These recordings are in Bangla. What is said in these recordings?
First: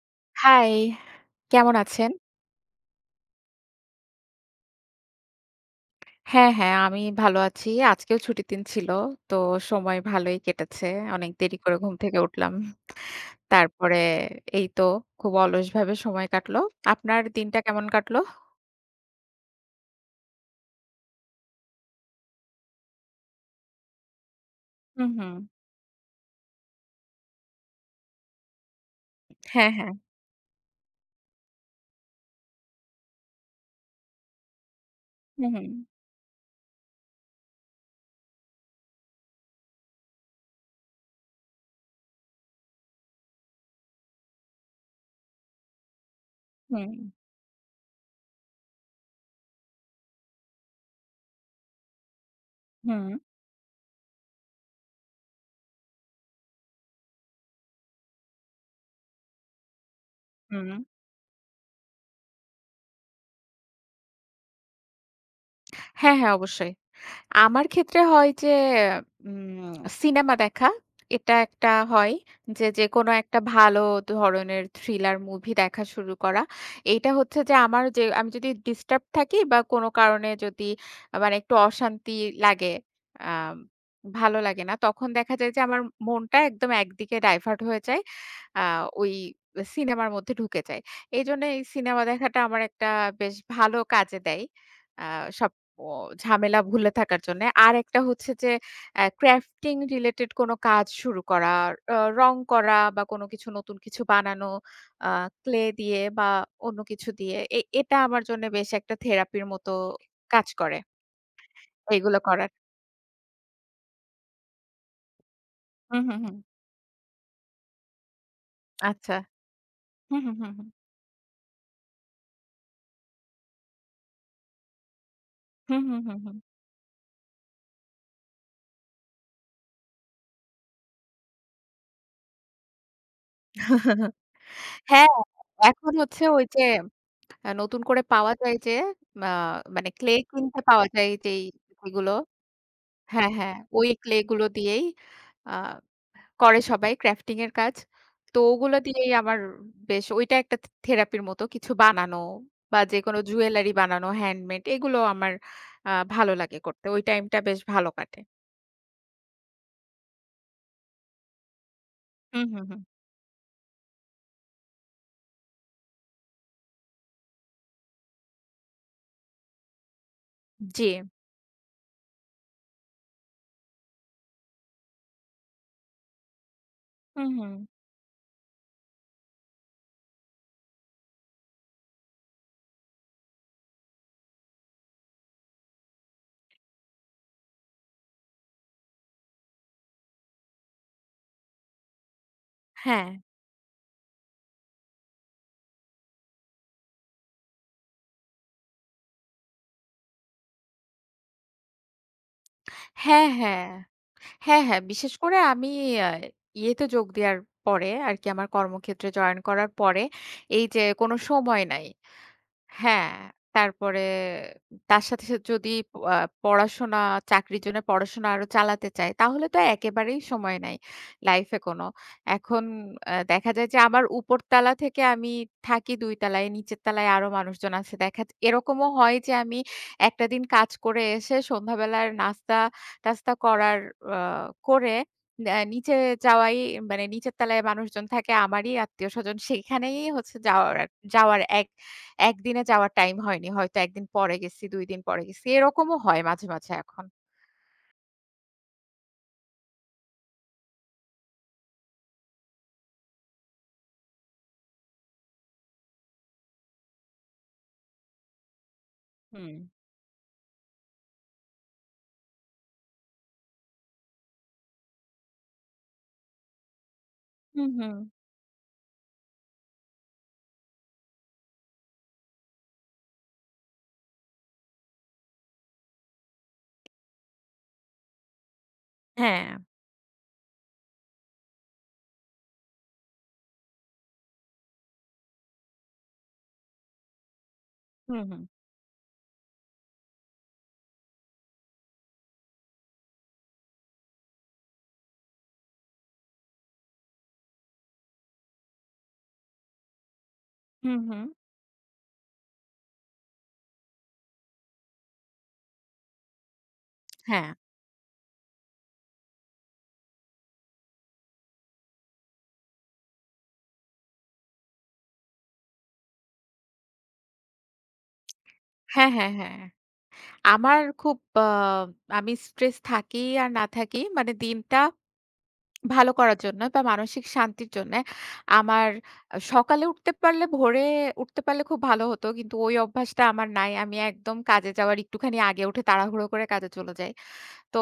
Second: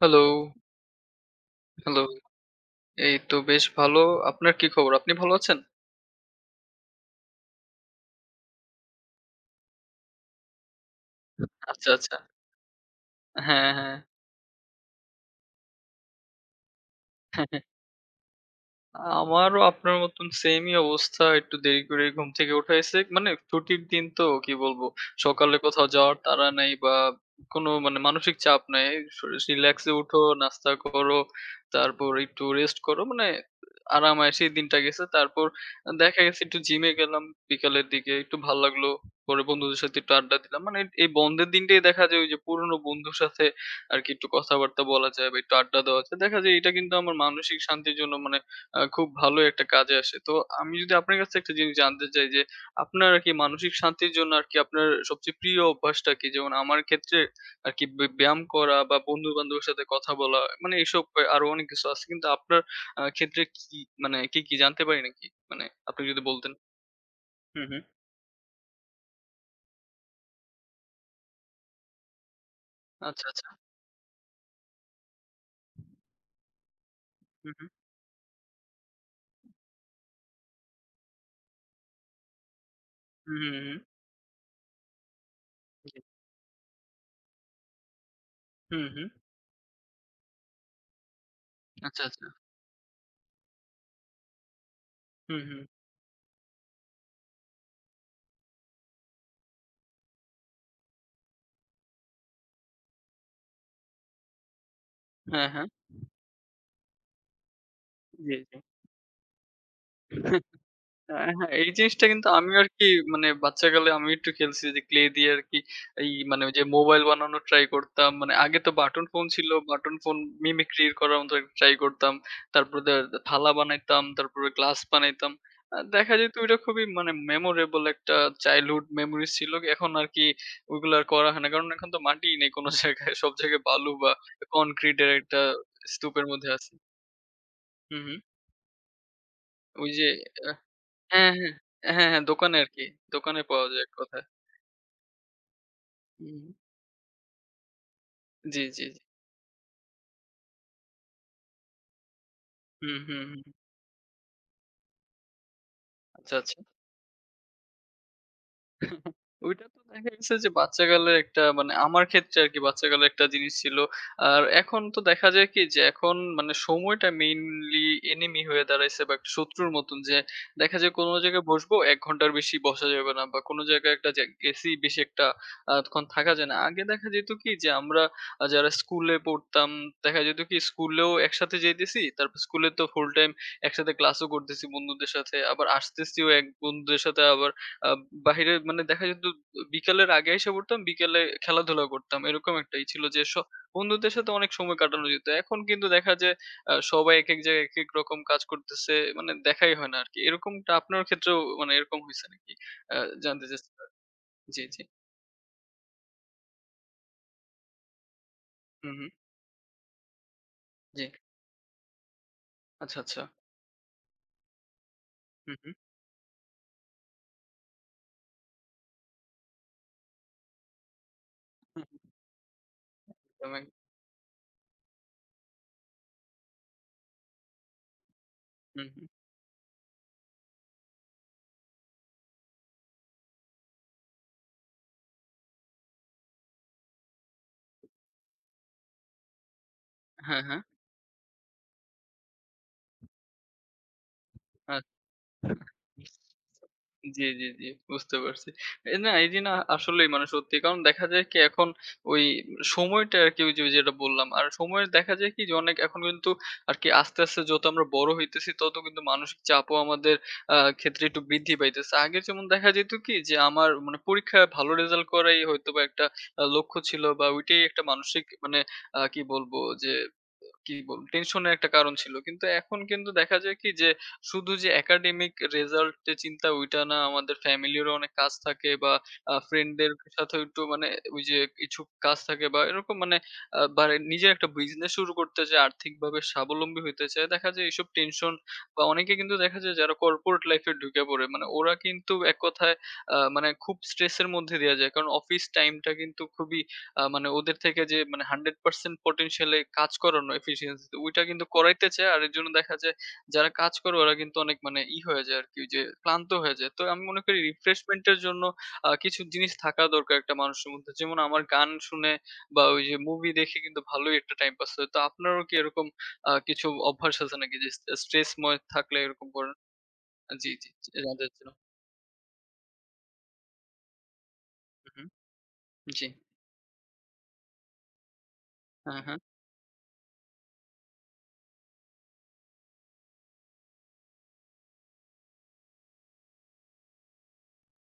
হ্যালো, হাই, কেমন হ্যালো। আছেন? এই তো বেশ ভালো। আপনার কি খবর? আপনি ভালো আছেন? হ্যাঁ, হ্যাঁ, আমি ভালো আছি। আজকেও ছুটির দিন ছিল। তো সময় ভালোই কেটেছে। অনেক দেরি করে আচ্ছা, ঘুম আচ্ছা। থেকে উঠলাম। হ্যাঁ, হ্যাঁ। তারপরে এই তো খুব অলসভাবে সময় কাটলো। আপনার দিনটা কেমন কাটলো? আমারও আপনার মতন সেমই অবস্থা। একটু দেরি করে ঘুম থেকে উঠা হইছে। ছুটির দিন তো কি বলবো? হুম, হুম। সকালে কোথাও যাওয়ার তাড়া নাই বা কোনো মানসিক চাপ নাই। স হ্যাঁ, রিল্যাক্স এ হ্যাঁ। উঠো, নাস্তা করো, তারপর একটু রেস্ট করো। আরাম-আয়েশেই দিনটা গেছে। হুম, তারপর হুম। দেখা গেছে একটু জিমে গেলাম বিকালের দিকে। একটু ভাল লাগলো। পরে বন্ধুদের সাথে একটু আড্ডা দিলাম। এই বন্ধের দিনটাই দেখা যায় ওই যে পুরনো বন্ধুর সাথে আরকি একটু কথাবার্তা বলা যায় বা একটু আড্ডা দেওয়া যায়। দেখা যায় এটা হুম, কিন্তু আমার মানসিক শান্তির জন্য মানে আ খুব ভালো একটা কাজে আসে। তো আমি যদি আপনার কাছে একটা জিনিস জানতে চাই যে, আপনার আরকি মানসিক শান্তির জন্য আরকি আপনার সবচেয়ে প্রিয় অভ্যাসটা কি? যেমন আমার ক্ষেত্রে আরকি ব্যায়াম করা বা বন্ধু-বান্ধবের সাথে কথা বলা হুম, হুম। এসব আরো অনেক কিছু আছে। কিন্তু আপনার ক্ষেত্রে কি কি জানতে পারি নাকি? মানে আপনি হ্যাঁ, যদি হ্যাঁ, বলতেন? অবশ্যই। হুম, আমার হুম। ক্ষেত্রে হয় যে উম সিনেমা দেখা। এটা একটা হয় যে, যেকোনো আচ্ছা, একটা আচ্ছা। ভালো ধরনের থ্রিলার মুভি দেখা শুরু করা। এইটা হচ্ছে হুম, যে হুম। আমার যে আমি যদি ডিস্টার্ব থাকি বা কোনো কারণে যদি মানে একটু অশান্তি লাগে, হুম, হুম, আম হুম। ভালো লাগে না, তখন দেখা যায় যে আমার জি। মনটা একদম একদিকে ডাইভার্ট হয়ে যায়। আ হুম, হুম। ওই সিনেমার মধ্যে ঢুকে যায়। এইজন্য এই আচ্ছা, সিনেমা আচ্ছা। দেখাটা আমার একটা বেশ ভালো কাজে দেয়। আ হুম, সব হুম। ও ঝামেলা ভুলে থাকার জন্যে। আরেকটা হচ্ছে যে ক্রাফটিং রিলেটেড কোনো কাজ শুরু করা, রং করা বা কোনো কিছু নতুন কিছু বানানো, আ হ্যাঁ, ক্লে হ্যাঁ। দিয়ে বা অন্য কিছু দিয়ে। এটা আমার জি, জন্য বেশ একটা থেরাপির মতো জি। কাজ করে, হ্যাঁ, হ্যাঁ, এই জিনিসটা এগুলো কিন্তু করার। আমিও আরকি বাচ্চাকালে আমি একটু খেলছি যে ক্লে দিয়ে আরকি হুম, এই হুম, হুম। ওই যে মোবাইল বানানোর ট্রাই করতাম। মানে আগে তো বাটন আচ্ছা। ফোন ছিল। বাটন ফোন হুম, হুম, হুম, হুম। মিমিক্রি করার মতো ট্রাই করতাম। তারপরে দে থালা বানাইতাম, তারপরে গ্লাস বানাইতাম। হুম, হুম, দেখা হুম, যেত হুম। ওইটা খুবই মেমোরেবল একটা চাইল্ডহুড মেমোরিজ ছিল। এখন আরকি ওইগুলো আর করা হয় না। কারণ এখন তো মাটিই নেই কোনো জায়গায়। সব জায়গায় বালু বা কনক্রিটের হ্যাঁ, একটা এখন হচ্ছে স্তূপের ওই মধ্যে যে আছি। নতুন হুম, করে হুম। পাওয়া যায় যে আ মানে ওই যে ক্লে কিনতে পাওয়া যায় হ্যাঁ, যেই হ্যাঁ। হ্যাঁ, যেগুলো হ্যাঁ দোকানে আরকি। হ্যাঁ, দোকানে হ্যাঁ। পাওয়া যায় ওই এক ক্লে কথায়। গুলো দিয়েই আ হুম। করে সবাই ক্রাফটিং এর কাজ। তো জি, ওগুলো জি, জি। দিয়েই আমার বেশ ওইটা একটা থেরাপির মতো কিছু বানানো বা হুম, যেকোনো হুম, হুম। জুয়েলারি বানানো, হ্যান্ডমেড এগুলো আমার ভালো আচ্ছা, আচ্ছা। লাগে করতে। ওই টাইমটা বেশ ভালো কাটে। ওইটা তো দেখা গেছে যে বাচ্চাকালের একটা আমার ক্ষেত্রে হুম, আরকি হুম, হুম। বাচ্চাকালের একটা জিনিস ছিল। আর এখন তো দেখা যায় কি যে এখন সময়টা মেইনলি এনিমি হয়ে দাঁড়াইছে বা একটা শত্রুর মতন যে দেখা জি। যায় কোনো জায়গায় বসবো ১ ঘন্টার বেশি বসা যাবে না বা কোনো জায়গায় একটা যে গেছি বেশি একটা তখন থাকা যায় না। আগে দেখা হুম, যেত কি হুম। যে আমরা যারা স্কুলে পড়তাম দেখা যেত কি স্কুলেও একসাথে যাইতেছি। তারপর স্কুলে তো ফুল টাইম একসাথে ক্লাসও করতেছি বন্ধুদের সাথে। আবার আসতেছিও এক বন্ধুদের সাথে আবার আ বাহিরে দেখা যেত বিকালের আগে এসে পড়তাম, বিকেলে খেলাধুলা করতাম। এরকম একটাই ছিল হ্যাঁ। যে বন্ধুদের সাথে অনেক সময় কাটানো যেত। এখন কিন্তু দেখা যায় সবাই একেক জায়গায় একেক রকম কাজ করতেছে। দেখাই হয় না আরকি। এরকমটা আপনার ক্ষেত্রেও এরকম হইছে নাকি? আ হ্যাঁ, জানতে হ্যাঁ। চাচ্ছিলাম। জি, হ্যাঁ, জি। হ্যাঁ। বিশেষ করে আমি আ ইয়েতে যোগ দেওয়ার পরে আরকি আমার হুম, হুম। কর্মক্ষেত্রে জয়েন করার পরে এই যে জি। কোনো সময় নাই। আচ্ছা, হ্যাঁ, আচ্ছা। তারপরে তার সাথে, সাথে হুম, যদি হুম। আ পড়াশোনা চাকরির জন্য পড়াশোনা আরো চালাতে চাই, তাহলে তো একেবারেই সময় নাই লাইফে হুম, কোনো। হুম। এখন দেখা যায় যে আমার উপরতলা থেকে আমি থাকি ২ তলায়, নিচের তলায় আরো মানুষজন আছে। হুম, এরকমও হুম। হয় যে আমি একটা দিন কাজ করে এসে সন্ধ্যাবেলার নাস্তা-টাস্তা করার আ করে নিচে যাওয়াই মানে নিচের তলায় মানুষজন থাকে আমারই আত্মীয়স্বজন। সেখানেই হচ্ছে হ্যাঁ, হ্যাঁ। যাওয়ার যাওয়ার একদিনে যাওয়ার টাইম হয়নি। হয়তো ১ দিন পরে গেছি, ২ দিন পরে গেছি। আচ্ছা। এরকমও হয় মাঝে, মাঝে এখন। জি, জি, জি। বুঝতে পারছি। এ না এই যে না আসলেই সত্যি। কারণ দেখা যায় কি এখন ওই সময়টা আরকি ওই যে যেটা বললাম। আর সময়ের দেখা যায় কি যে অনেক এখন কিন্তু আরকি আস্তে, আস্তে যত আমরা বড় হইতেছি তত কিন্তু মানসিক হুম, চাপও আমাদের ক্ষেত্রে একটু বৃদ্ধি পাইতেছে। আগে যেমন দেখা যেত কি যে আমার পরীক্ষায় ভালো রেজাল্ট করাই হয়তোবা একটা লক্ষ্য ছিল বা ওইটাই হুম, একটা হুম। মানসিক মানে আ কি বলবো যে কি বলবো টেনশনের একটা কারণ ছিল। কিন্তু এখন কিন্তু দেখা যায় কি যে শুধু যে একাডেমিক রেজাল্ট এর চিন্তা ওইটা না আমাদের ফ্যামিলিরও অনেক কাজ থাকে বা হ্যাঁ, ফ্রেন্ডদের সাথেও একটু ওই যে কিছু কাজ থাকে বা এরকম মানে আ বা নিজের একটা বিজনেস শুরু করতে চায়, আর্থিকভাবে স্বাবলম্বী হইতে চায়। দেখা যায় এইসব হুম, টেনশন হুম, বা অনেকে কিন্তু দেখা যায় যারা কর্পোরেট লাইফ এ ঢুকে পড়ে। ওরা কিন্তু এক কথায় আ মানে খুব স্ট্রেস এর মধ্যে দেয়া যায়। কারণ অফিস টাইমটা কিন্তু খুবই আ মানে ওদের থেকে যে 100% পটেনশিয়াল এ কাজ করানো এফিশিয়েন্সি তে হুম, ওইটা হুম। কিন্তু করাইতে চায়। আর এর জন্য দেখা যায় যারা কাজ করে ওরা কিন্তু অনেক মানে ই হয়ে যায় আরকি ওই যে ক্লান্ত হয়ে যায়। তো আমি মনে করি হ্যাঁ, রিফ্রেশমেন্ট এর জন্য কিছু জিনিস থাকা দরকার একটা মানুষের মধ্যে। যেমন আমার গান শুনে বা ওই যে মুভি দেখে কিন্তু ভালোই একটা টাইম পাস হয়। তো আপনারও কি এরকম কিছু অভ্যাস আছে নাকি যে স্ট্রেসময় থাকলে হ্যাঁ, এরকম হ্যাঁ, করেন? হ্যাঁ। হ্যাঁ। জি, জি, আমার জি খুব জানতে আ চাচ্ছিলাম। আমি স্ট্রেস থাকি আর না থাকি মানে দিনটা হু, হু। জি। ভালো করার জন্য বা মানসিক শান্তির জন্যে আমার হ্যাঁ, হ্যাঁ। সকালে উঠতে পারলে ভোরে উঠতে পারলে খুব ভালো হতো। কিন্তু ওই অভ্যাসটা আমার নাই। আমি একদম কাজে যাওয়ার একটুখানি আগে উঠে তাড়াহুড়ো করে কাজে চলে যাই। তো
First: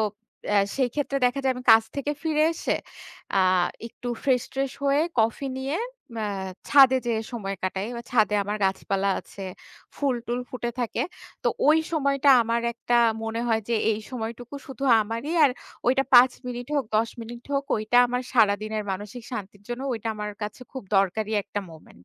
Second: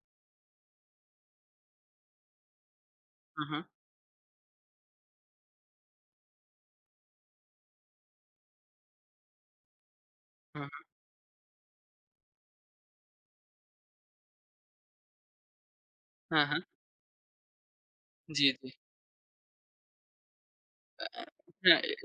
সেই ক্ষেত্রে দেখা যায় আমি কাজ থেকে ফিরে এসে আ হু, হু। একটু ফ্রেশ-ট্রেশ হয়ে কফি নিয়ে আ ছাদে যেয়ে সময় কাটাই। বা ছাদে আমার গাছপালা আছে, ফুল-টুল হু, ফুটে হু। থাকে। তো ওই সময়টা আমার একটা মনে হয় যে এই সময়টুকু শুধু আমারই। আর ওইটা ৫ হ্যাঁ, হ্যাঁ। মিনিট হোক, ১০ মিনিট হোক ওইটা আমার জি, জি। সারাদিনের মানসিক শান্তির জন্য ওইটা আমার কাছে খুব আ দরকারি একটা হ্যাঁ, মোমেন্ট।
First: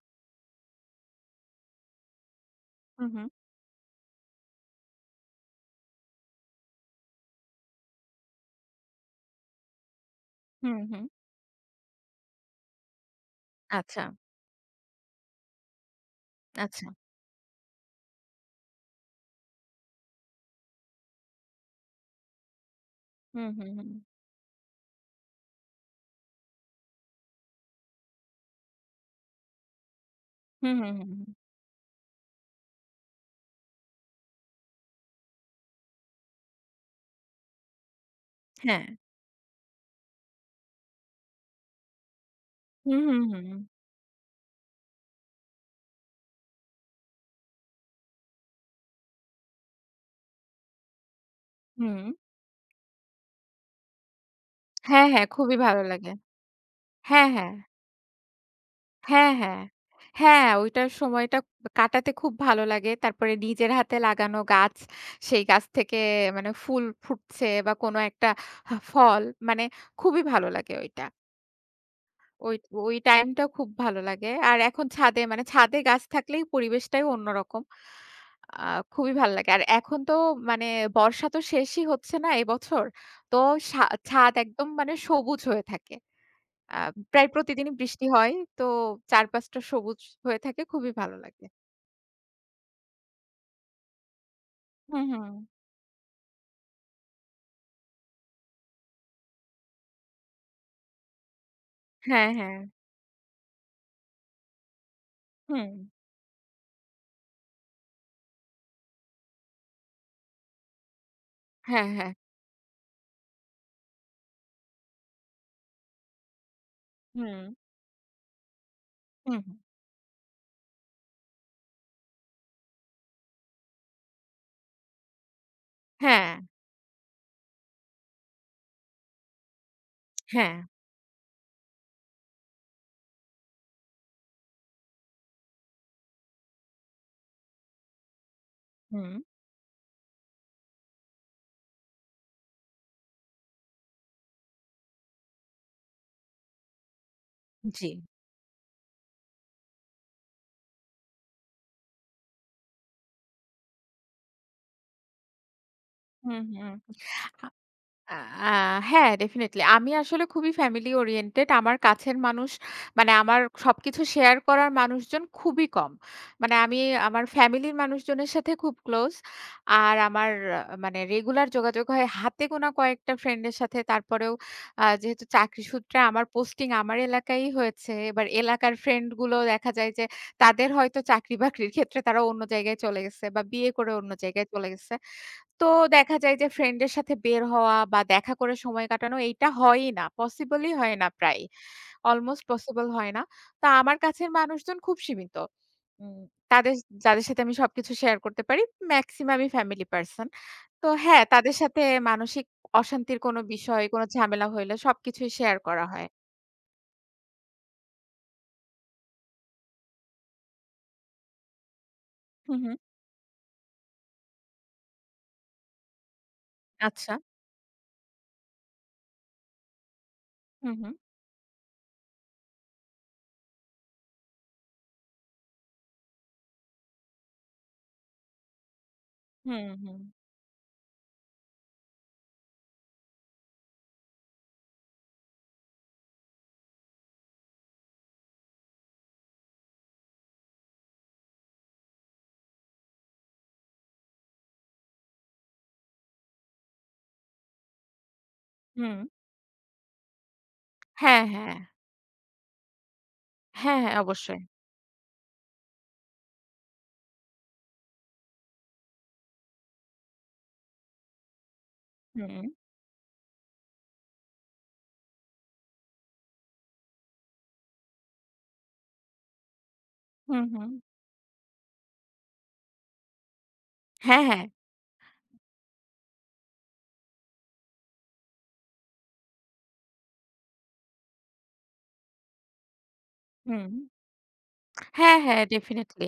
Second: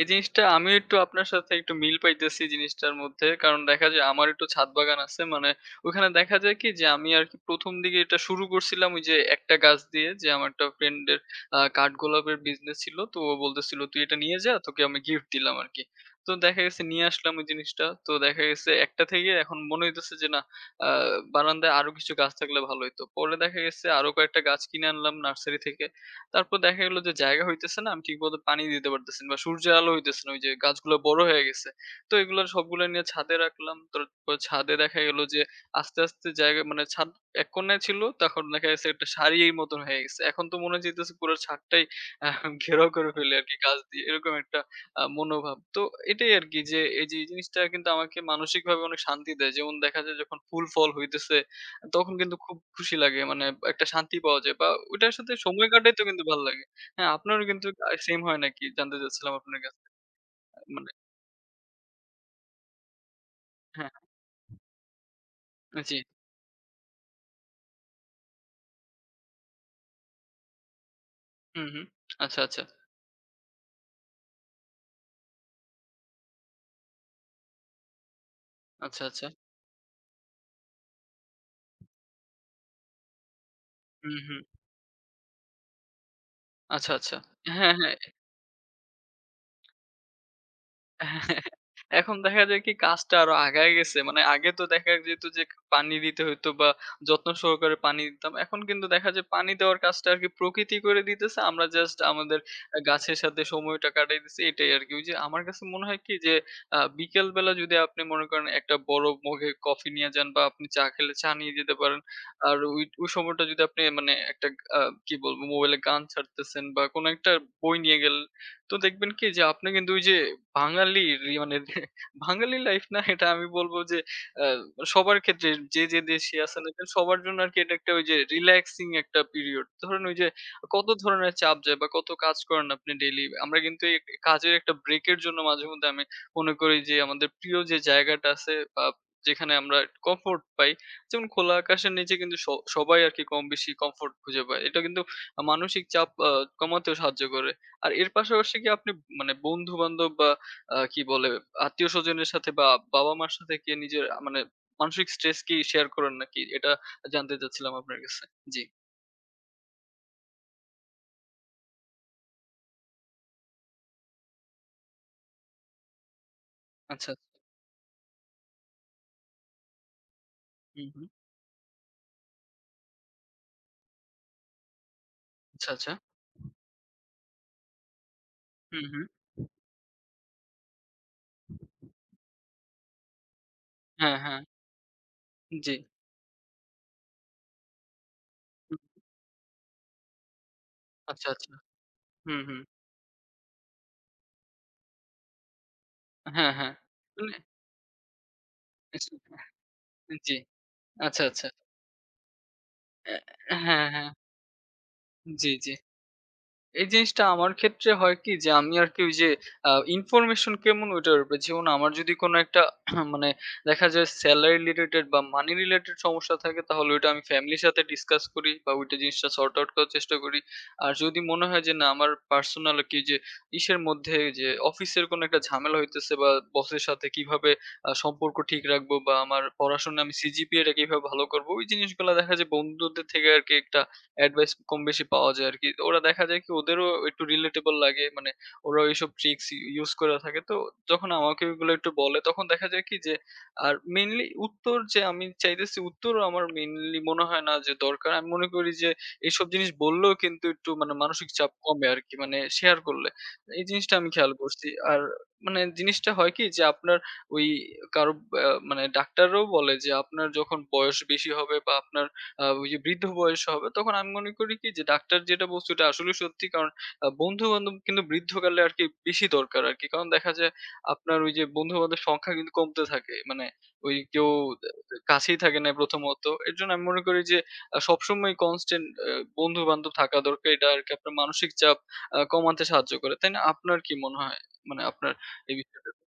এই জিনিসটা আমিও একটু আপনার সাথে একটু মিল পাইতেছি জিনিসটার হুম, হুম। মধ্যে। কারণ দেখা যায় আমার একটু ছাদ বাগান আছে। ওখানে দেখা যায় কি যে আমি আরকি ১ম দিকে এটা শুরু করছিলাম ওই যে একটা গাছ দিয়ে যে আমার একটা হুম, হুম। ফ্রেন্ডের কাঠগোলাপের বিজনেস ছিল। তো ও বলতেছিল, "তুই আচ্ছা, এটা নিয়ে যা, তোকে আমি গিফট দিলাম আরকি।" তো দেখা গেছে আচ্ছা। নিয়ে আসলাম ওই জিনিসটা। তো দেখা গেছে একটা থেকে এখন মনে হইতেছে যে না আ বারান্দায় আরো কিছু গাছ থাকলে ভালো হইতো। পরে হুম, দেখা হুম, গেছে হুম। আরো কয়েকটা গাছ কিনে আনলাম নার্সারি থেকে। তারপর দেখা গেল যে জায়গা হইতেছে না। আমি ঠিকমতো পানি দিতে পারতেছি না বা সূর্যের আলো হইতেছে না। ওই যে হুম, হুম, গাছগুলা হুম, বড় হুম। হয়ে গেছে। তো এগুলা সবগুলা নিয়ে ছাদে রাখলাম। তারপর ছাদে দেখা গেল যে আস্তে, আস্তে জায়গা ছাদ এক কোণায় ছিল। তখন দেখা হ্যাঁ। গেছে একটা সারির মতন হয়ে গেছে। এখন তো মনে হইতেছে পুরো ছাদটাই আ ঘেরাও হুম, করে হুম, ফেলি আরকি হুম, গাছ দিয়ে। এরকম একটা মনোভাব। তো এটাই আরকি যে এই যে এই জিনিসটা কিন্তু আমাকে মানসিকভাবে অনেক শান্তি দেয়। যেমন দেখা যায় যখন ফুল ফল হইতেছে হুম। তখন কিন্তু খুব খুশি লাগে। একটা শান্তি পাওয়া যায় বা হ্যাঁ, ওইটার হ্যাঁ, সাথে খুবই সময় ভালো কাটাইতেও লাগে। কিন্তু ভাল লাগে। হ্যাঁ, হ্যাঁ, আপনারও হ্যাঁ। কিন্তু সেম হয় নাকি? জানতে হ্যাঁ, চাচ্ছিলাম আপনার হ্যাঁ। কাছে। হ্যাঁ, ওইটার মানে সময়টা কাটাতে খুব ভালো লাগে। তারপরে নিজের হ্যাঁ, হাতে লাগানো গাছ, সেই গাছ জি। থেকে মানে ফুল ফুটছে বা কোনো একটা ফল মানে খুবই ভালো লাগে ওইটা। হুম, হুম। আচ্ছা, ওই আচ্ছা। ওই টাইমটা খুব ভালো লাগে। আর এখন ছাদে মানে ছাদে গাছ থাকলেই পরিবেশটাই অন্যরকম। আ আচ্ছা, খুবই আচ্ছা। ভালো লাগে। আর এখন তো মানে বর্ষা তো শেষই হচ্ছে না এবছর। তো সা হুম, ছাদ হুম। একদম মানে সবুজ হয়ে থাকে। আ আচ্ছা, আচ্ছা। প্রায় প্রতিদিনই হ্যাঁ, হ্যাঁ। বৃষ্টি হয়। তো চারপাশটা সবুজ হয়ে থাকে। খুবই ভালো হ্যাঁ, লাগে। এখন দেখা যায় কি কাজটা আরো আগায় গেছে। আগে তো দেখা হুম, যেত হুম। যে পানি দিতে হইতো বা যত্ন সহকারে পানি দিতাম। এখন কিন্তু দেখা যায় পানি দেওয়ার কাজটা আরকি প্রকৃতি করে দিতেছে। আমরা জাস্ট হ্যাঁ, আমাদের হ্যাঁ। গাছের সাথে সময়টা কাটাইতেছি এটাই আরকি। ওই যে আমার কাছে হুম। মনে হয় কি যে বিকেল বেলা যদি আপনি মনে করেন একটা বড় মগে কফি নিয়ে যান বা আপনি চা খেলে চা নিয়ে যেতে হ্যাঁ, পারেন। হ্যাঁ। আর ওই সময়টা যদি আপনি একটা আ কি বলবো মোবাইলে গান ছাড়তেছেন বা কোন একটা হুম, বই নিয়ে গেলেন তো দেখবেন কি হুম, যে হুম। আপনি কিন্তু ওই যে বাঙালির ই মানে বাঙালি লাইফ না এটা আমি বলবো যে আহ, সবার ক্ষেত্রে যে যে হ্যাঁ, দেশে আছে না কেন সবার জন্য আর কি এটা একটা ওই যে রিল্যাক্সিং একটা পিরিয়ড ধরেন ওই যে হ্যাঁ। কত ধরনের চাপ যায় বা কত কাজ করেন আপনি ডেইলি আমরা কিন্তু এই কাজের একটা ব্রেকের জন্য মাঝে মধ্যে আমি মনে করি যে আমাদের প্রিয় যে জায়গাটা আছে বা হুম। যেখানে আমরা কমফোর্ট পাই যেমন খোলা আকাশের নিচে কিন্তু সবাই আর কি কম বেশি কমফোর্ট খুঁজে পায় এটা কিন্তু মানসিক চাপ কমাতেও সাহায্য করে জি। আর এর পাশাপাশি কি আপনি বন্ধু-বান্ধব বা আ কি বলে আত্মীয়স্বজনের সাথে বা বাবা-মার সাথে কি নিজের আ মানে মানসিক স্ট্রেস কি শেয়ার করেন নাকি? হুম, এটা হুম। জানতে চাচ্ছিলাম আপনার আ কাছে। আ জি। হ্যাঁ, ডেফিনিটলি। আমি আসলে খুবই ফ্যামিলি ওরিয়েন্টেড। আমার কাছের মানুষ মানে আমার সবকিছু শেয়ার করার মানুষজন খুবই কম। মানে আমি আচ্ছা, আচ্ছা। আমার ফ্যামিলির মানুষজনের সাথে খুব ক্লোজ। আর আমার হুম, মানে হুম। রেগুলার যোগাযোগ হয় হাতে গোনা কয়েকটা ফ্রেন্ডের সাথে। তারপরেও যেহেতু চাকরি আচ্ছা, আচ্ছা। সূত্রে আমার পোস্টিং আমার এলাকায়ই হয়েছে। এবার এলাকার হুম, হুম। ফ্রেন্ডগুলো দেখা যায় যে তাদের হয়তো চাকরি-বাকরির ক্ষেত্রে তারা অন্য জায়গায় চলে গেছে বা বিয়ে করে অন্য হ্যাঁ, হ্যাঁ। জায়গায় চলে গেছে। তো জি। দেখা যায় যে ফ্রেন্ডের সাথে বের হওয়া বা দেখা করে হুম। সময় কাটানো এইটা হয়ই না। পসিবলই হয় না আচ্ছা, প্রায়। আচ্ছা। হুম, অলমোস্ট হুম। পসিবল হয় না। তো আমার কাছের মানুষজন খুব সীমিত। উম হ্যাঁ, হ্যাঁ। তাদের যাদের মানে সাথে আমি সবকিছু শেয়ার করতে পারি মেক্সিমামই ফ্যামিলি পারসন। জি। তো আচ্ছা, হ্যাঁ, আচ্ছা। তাদের সাথে মানসিক অশান্তির কোনো বিষয়, হ্যাঁ, কোনো হ্যাঁ। ঝামেলা হইলে সবকিছুই জি, শেয়ার জি। করা হয়। এই জিনিসটা আমার ক্ষেত্রে হয় কি যে আমি আরকি ওই যে আ ইনফরমেশন কেমন ওইটার উপরে যেমন আমার যদি কোন হু, একটা হু। মানে দেখা যায় সেলারি রিলেটেড বা মানি রিলেটেড সমস্যা থাকে তাহলে ওইটা আচ্ছা। আমি ফ্যামিলির সাথে ডিসকাস করি বা ওইটা জিনিসটা সর্ট আউট করার চেষ্টা করি। হু, হু। আর যদি মনে হয় যে না আমার পার্সোনাল কি যে ইসের মধ্যে ওই যে অফিসের কোন একটা ঝামেলা হইতেছে বা বসের সাথে কিভাবে সম্পর্ক ঠিক রাখবো বা আমার হুম, পড়াশোনা হুম, আমি সিজিপিএটা কিভাবে ভালো করবো ওই জিনিসগুলা দেখা যায় বন্ধুদের থেকে আরকি একটা অ্যাডভাইস কম বেশি পাওয়া যায় আরকি। তো ওরা দেখা যায় কি ওদেরও একটু relatable লাগে। ওরা ওইসব ট্রিকস ইউস করে থাকে। তো যখন আমাকে ওইগুলো একটু বলে তখন দেখা যায় কি যে আর মেইনলি উত্তর যে আমি চাইতেছি উত্তরও আমার মেইনলি মনে হয় না যে দরকার। আমি মনে করি যে হুম। এইসব জিনিস বললেও কিন্তু একটু হ্যাঁ, মানসিক চাপ হ্যাঁ। কমে আরকি শেয়ার করলে। এই হ্যাঁ, জিনিসটা হ্যাঁ আমি খেয়াল অবশ্যই। করছি। আর জিনিসটা হয় কি যে আপনার ওই কারো আ মানে ডাক্তাররাও বলে যে আপনার যখন বয়স বেশি হবে বা আপনার হুম, ওই যে বৃদ্ধ বয়সে হবে তখন আমি মনে করি কি যে ডাক্তার যেটা বলছে ওটা আসলে সত্যি। কারণ বন্ধু-বান্ধব কিন্তু বৃদ্ধকালে আরকি বেশি দরকার আরকি। কারণ দেখা হুম, যায় হুম। আপনার ওই যে বন্ধু-বান্ধবের সংখ্যা কিন্তু কমতে থাকে। মানে ওই হ্যাঁ, কেউ হ্যাঁ। আ কাছেই থাকে না প্রথমত। এর জন্য আমি মনে করি যে সবসময় কনস্ট্যান্ট বন্ধু-বান্ধব থাকা দরকার। এটা আরকি আপনার মানসিক চাপ কমাতে সাহায্য করে। তাই না? হুম। আপনার কি মনে হয়? মানে আপনার হ্যাঁ, হ্যাঁ, এই বিষয়টাতে? ডেফিনিটলি।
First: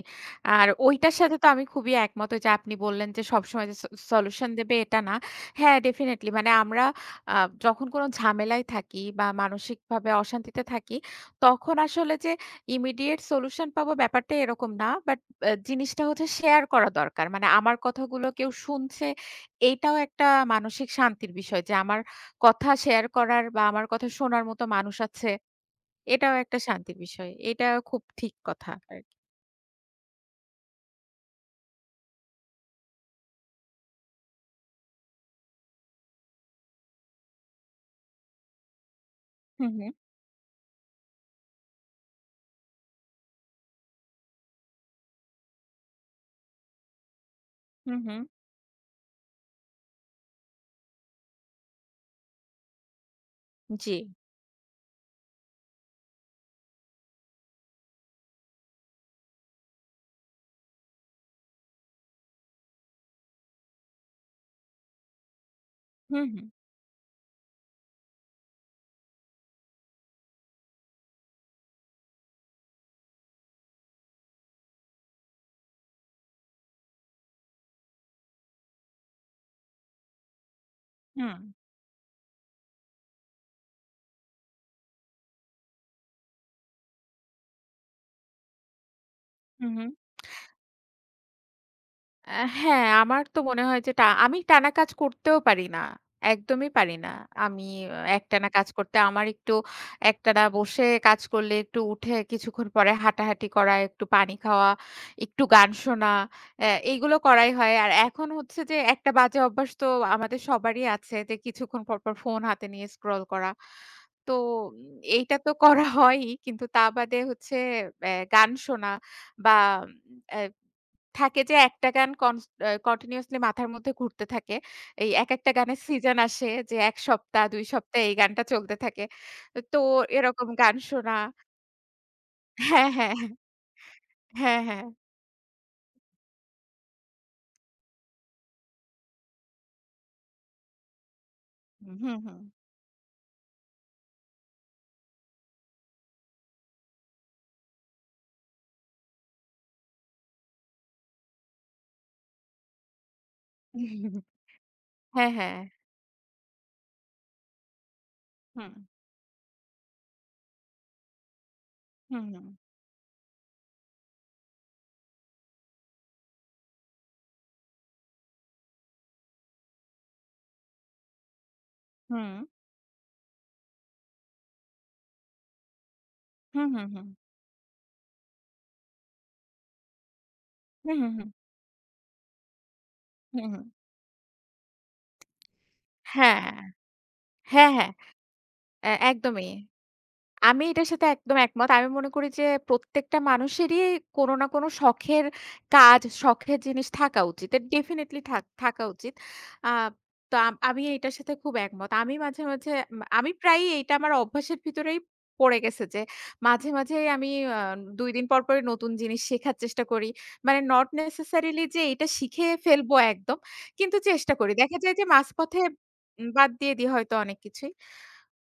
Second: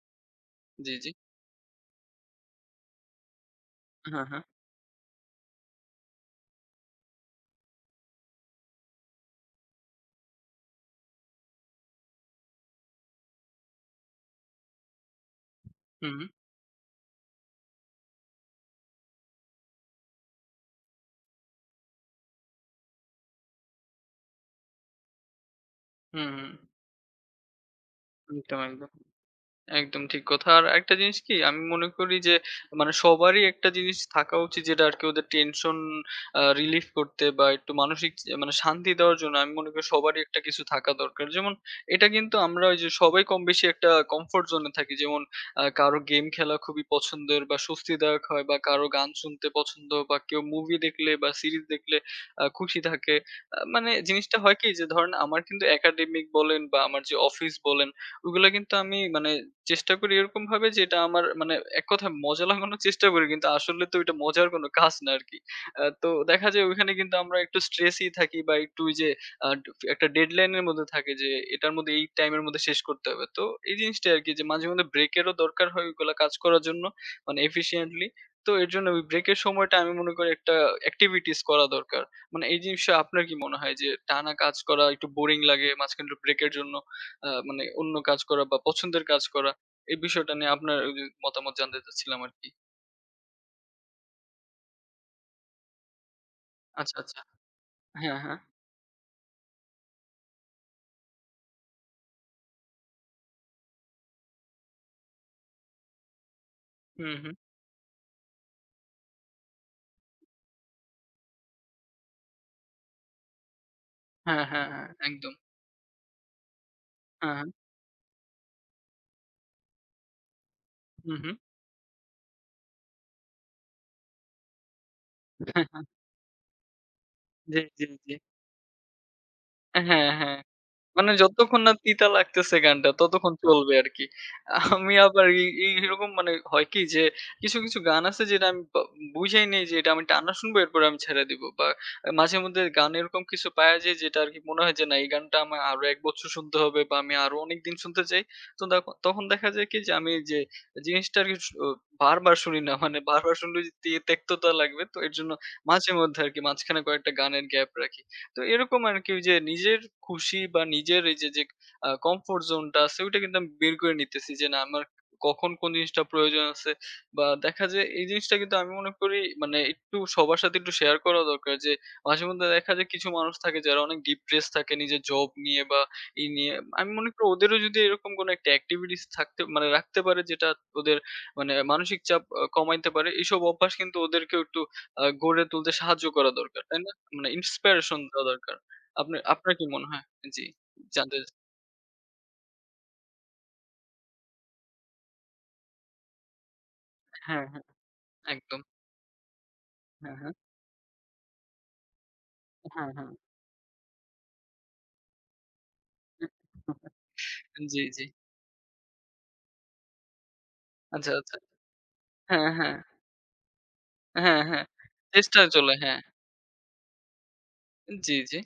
আর জি, জি। ঐটার সাথে তো আমি খুবই একমত যে আপনি বললেন যে সবসময় যে হ্যাঁ, হ্যাঁ। সলিউশন দেবে এটা না। হ্যাঁ, ডেফিনিটলি মানে আমরা আ যখন কোনো ঝামেলায় থাকি বা মানসিকভাবে অশান্তিতে থাকি, তখন আসলে যে ইমিডিয়েট সলিউশন পাবো ব্যাপারটা এরকম না। বাট জিনিসটা হুম, হচ্ছে হুম। শেয়ার করা দরকার। মানে আমার কথাগুলো কেউ শুনছে, এইটাও একটা মানসিক শান্তির বিষয় যে আমার কথা শেয়ার করার বা আমার কথা শোনার মতো মানুষ আছে। হুম, এটাও হুম। একটা শান্তির বিষয়। এটা খুব ঠিক একদম, কথা। একদম। একদম ঠিক কথা। আর একটা জিনিস কি আমি মনে করি যে মানে সবারই একটা জিনিস থাকা উচিত যেটা আরকি ওদের টেনশন রিলিফ করতে বা একটু মানসিক মানে শান্তি দেওয়ার জন্য আমি মনে হুম, করি হুম। সবারই একটা কিছু থাকা দরকার। যেমন এটা কিন্তু আমরা ওই যে সবাই কমবেশি একটা কমফোর্ট জোন এ থাকি। যেমন কারো গেম খেলা খুবই পছন্দের বা হুম, হুম। স্বস্তিদায়ক হয় বা কারো গান শুনতে পছন্দ বা কেউ মুভি দেখলে বা সিরিজ দেখলে খুশি থাকে। মানে জি। জিনিসটা হয় কি যে ধরেন আমার কিন্তু একাডেমিক বলেন বা আমার যে অফিস বলেন ওগুলা কিন্তু আমি মানে চেষ্টা করি এরকম ভাবে যে এটা আমার মানে এক কথায় মজা লাগানোর চেষ্টা করি কিন্তু আসলে তো এটা মজার কোনো কাজ না আরকি। তো হুম, দেখা হুম। যায় ওইখানে কিন্তু আমরা একটু স্ট্রেসই থাকি বা একটু ওই যে আহ একটা ডেডলাইন এর মধ্যে থাকে যে এটার মধ্যে এই টাইমের মধ্যে শেষ করতে হবে। তো এই জিনিসটাই আরকি যে মাঝে মধ্যে ব্রেকেরও দরকার হয় ওইগুলা কাজ করার জন্য মানে এফিশিয়েন্টলি। তো এর জন্য ওই ব্রেকের সময়টা আমি মনে করি একটা এক্টিভিটিস হুম। করা দরকার। মানে এই জিনিসটা আপনার কি মনে হয় যে টানা কাজ করা একটু বোরিং লাগে মাঝখানে একটু ব্রেকের জন্য মানে অন্য কাজ করা বা পছন্দের কাজ করা। হুম, হুম। এই বিষয়টা নিয়ে আপনার ওই যে মতামত জানতে চাচ্ছিলাম আ আরকি। হ্যাঁ, আমার তো মনে হয় যে আমি টানা কাজ করতেও পারি না। একদমই আচ্ছা, পারি না। আচ্ছা। আমি হ্যাঁ, হ্যাঁ। একটানা কাজ করতে আমার একটু একটানা বসে কাজ করলে একটু উঠে কিছুক্ষণ পরে হাঁটাহাঁটি করা, একটু পানি খাওয়া, একটু গান শোনা হুম, এইগুলো হুম। করাই হয়। আর এখন হচ্ছে যে একটা বাজে অভ্যাস তো আমাদের সবারই আছে যে কিছুক্ষণ পর পর ফোন হাতে নিয়ে স্ক্রল করা। তো হ্যাঁ, হ্যাঁ, হ্যাঁ। একদম। এইটা তো করা হয়ই। কিন্তু তা বাদে হ্যাঁ, হ্যাঁ। হচ্ছে গান শোনা বা উম অ্যা হুম, হুম। থাকে যে একটা গান কনস অ্যা কন্টিনিউয়াসলি মাথার মধ্যে ঘুরতে থাকে। এই একেকটা হ্যাঁ, গানের হ্যাঁ। সিজন আসে যে ১ সপ্তাহ, জি, ২ জি, সপ্তাহ জি। এই গানটা চলতে থাকে। তো হ্যাঁ, হ্যাঁ। এরকম গান মানে শোনা যতক্ষণ না তিতা লাগতেছে গানটা হ্যাঁ, হ্যাঁ, ততক্ষণ চলবে আরকি। হ্যাঁ, হ্যাঁ। আমি আবার এই এই এরকম মানে হয় কি যে কিছু গান আছে যেটা আমি বুঝাই নেই যে এটা আমি টানা শুনবো এরপরে আমি ছেড়ে দিব। বা হ্যাঁ, হুম, মাঝে হুম। মধ্যে গান এরকম কিছু পাওয়া যায় যেটা আরকি মনে হয় যে না এই গানটা আমার আরো ১ বছর শুনতে হবে বা আমি আরো অনেকদিন শুনতে চাই। তো তখন দেখা যায় কি যে আমি যে জিনিসটা আরকি বারবার শুনি না। মানে বারবার শুনলে যে হুম। তেক্ততা লাগবে। তো এর হ্যাঁ, জন্য হ্যাঁ। মাঝে মধ্যে আরকি মাঝখানে কয়েকটা গানের গ্যাপ রাখি। তো হুম, এরকম আরকি ওই যে নিজের খুশি বা নিজের এই যে হুম, কমফোর্ট হুম। জোনটা আছে ওইটা কিন্তু আমি বের করে নিতেছি যে, না আমার কখন কোন জিনিসটা প্রয়োজন আছে বা দেখা যায় এই জিনিসটা কিন্তু আমি মনে করি মানে একটু সবার সাথে একটু শেয়ার করা দরকার যে, হুম, মাঝেমধ্যে দেখা যায় কিছু মানুষ থাকে যারা অনেক ডিপ্রেস থাকে নিজের জব নিয়ে বা নিয়ে। হুম, হুম, আমি হুম। মনে করি ওদেরও যদি এরকম কোনো একটা এক্টিভিটিস থাকতে মানে রাখতে পারে যেটা ওদের হুম, হুম, হুম। মানে মানসিক চাপ কমাইতে পারে। এসব হুম, হুম। অভ্যাস কিন্তু ওদেরকেও একটু গড়ে তুলতে সাহায্য করা হ্যাঁ, দরকার। তাই না? মানে হ্যাঁ, হ্যাঁ। ইন্সপিরেশন দেওয়া দরকার। একদমই। আপনার কি মনে হয়? জি, আমি এটার সাথে জানতে একদম চাচ্ছি। একমত। আমি মনে করি যে প্রত্যেকটা মানুষেরই কোনো না কোনো শখের কাজ, শখের জিনিস থাকা হ্যাঁ, উচিত। হ্যাঁ, ডেফিনিটলি একদম। থাকা উচিত। আ হ্যাঁ, হ্যাঁ, তো আমি এটার সাথে খুব একমত। আমি মাঝে, মাঝে হ্যাঁ, হ্যাঁ। আমি প্রায়ই এইটা আমার অভ্যাসের ভিতরেই পড়ে গেছে যে মাঝে, মাঝেই আমি আ জি, জি। ২ দিন পর, পরই নতুন জিনিস শেখার চেষ্টা করি। মানে not আচ্ছা, আচ্ছা। necessarily যে এটা শিখে হ্যাঁ, হ্যাঁ, ফেলবো একদম। কিন্তু চেষ্টা হ্যাঁ, করি। হ্যাঁ। দেখা যায় যে চেষ্টায় মাঝপথে চলে, হ্যাঁ। বাদ দিয়ে দিই হয়তো অনেক কিছুই। জি, জি।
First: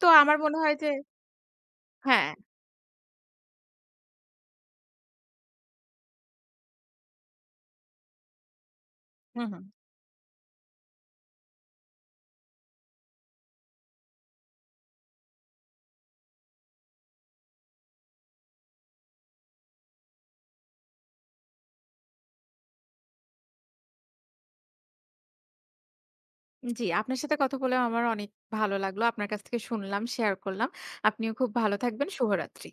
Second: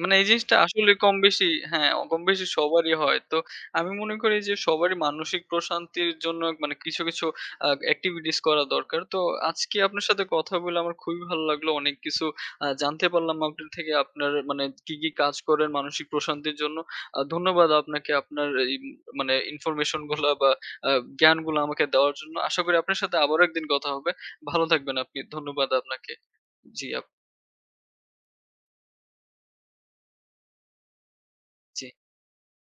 তো মানে এই আমার জিনিসটা মনে হয় যে আসলে কম বেশি হ্যাঁ, কম হ্যাঁ। বেশি সবারই হয়। তো আমি মনে করি যে সবারই মানসিক প্রশান্তির জন্য মানে কিছু আ activities করা দরকার। তো হুম, হুম। আজকে আপনার সাথে কথা বলে আমার খুবই ভালো লাগলো। অনেক কিছু জানতে পারলাম আপনার থেকে আপনার মানে কি কাজ করেন মানসিক প্রশান্তির জন্য। ধন্যবাদ আপনাকে আপনার এই মানে information গুলা বা আ জ্ঞানগুলো আমাকে দেওয়ার জন্য। আশা করি আপনার সাথে আবারও একদিন কথা হবে। ভালো থাকবেন আপনি। ধন্যবাদ আপনাকে। জি, জি, আপ আপনার সাথে কথা বলেও আমার অনেক ভালো লাগলো। আপনার কাছ থেকে শুনলাম, শেয়ার করলাম। আপনিও খুব ভালো জি। থাকবেন। শুভরাত্রি।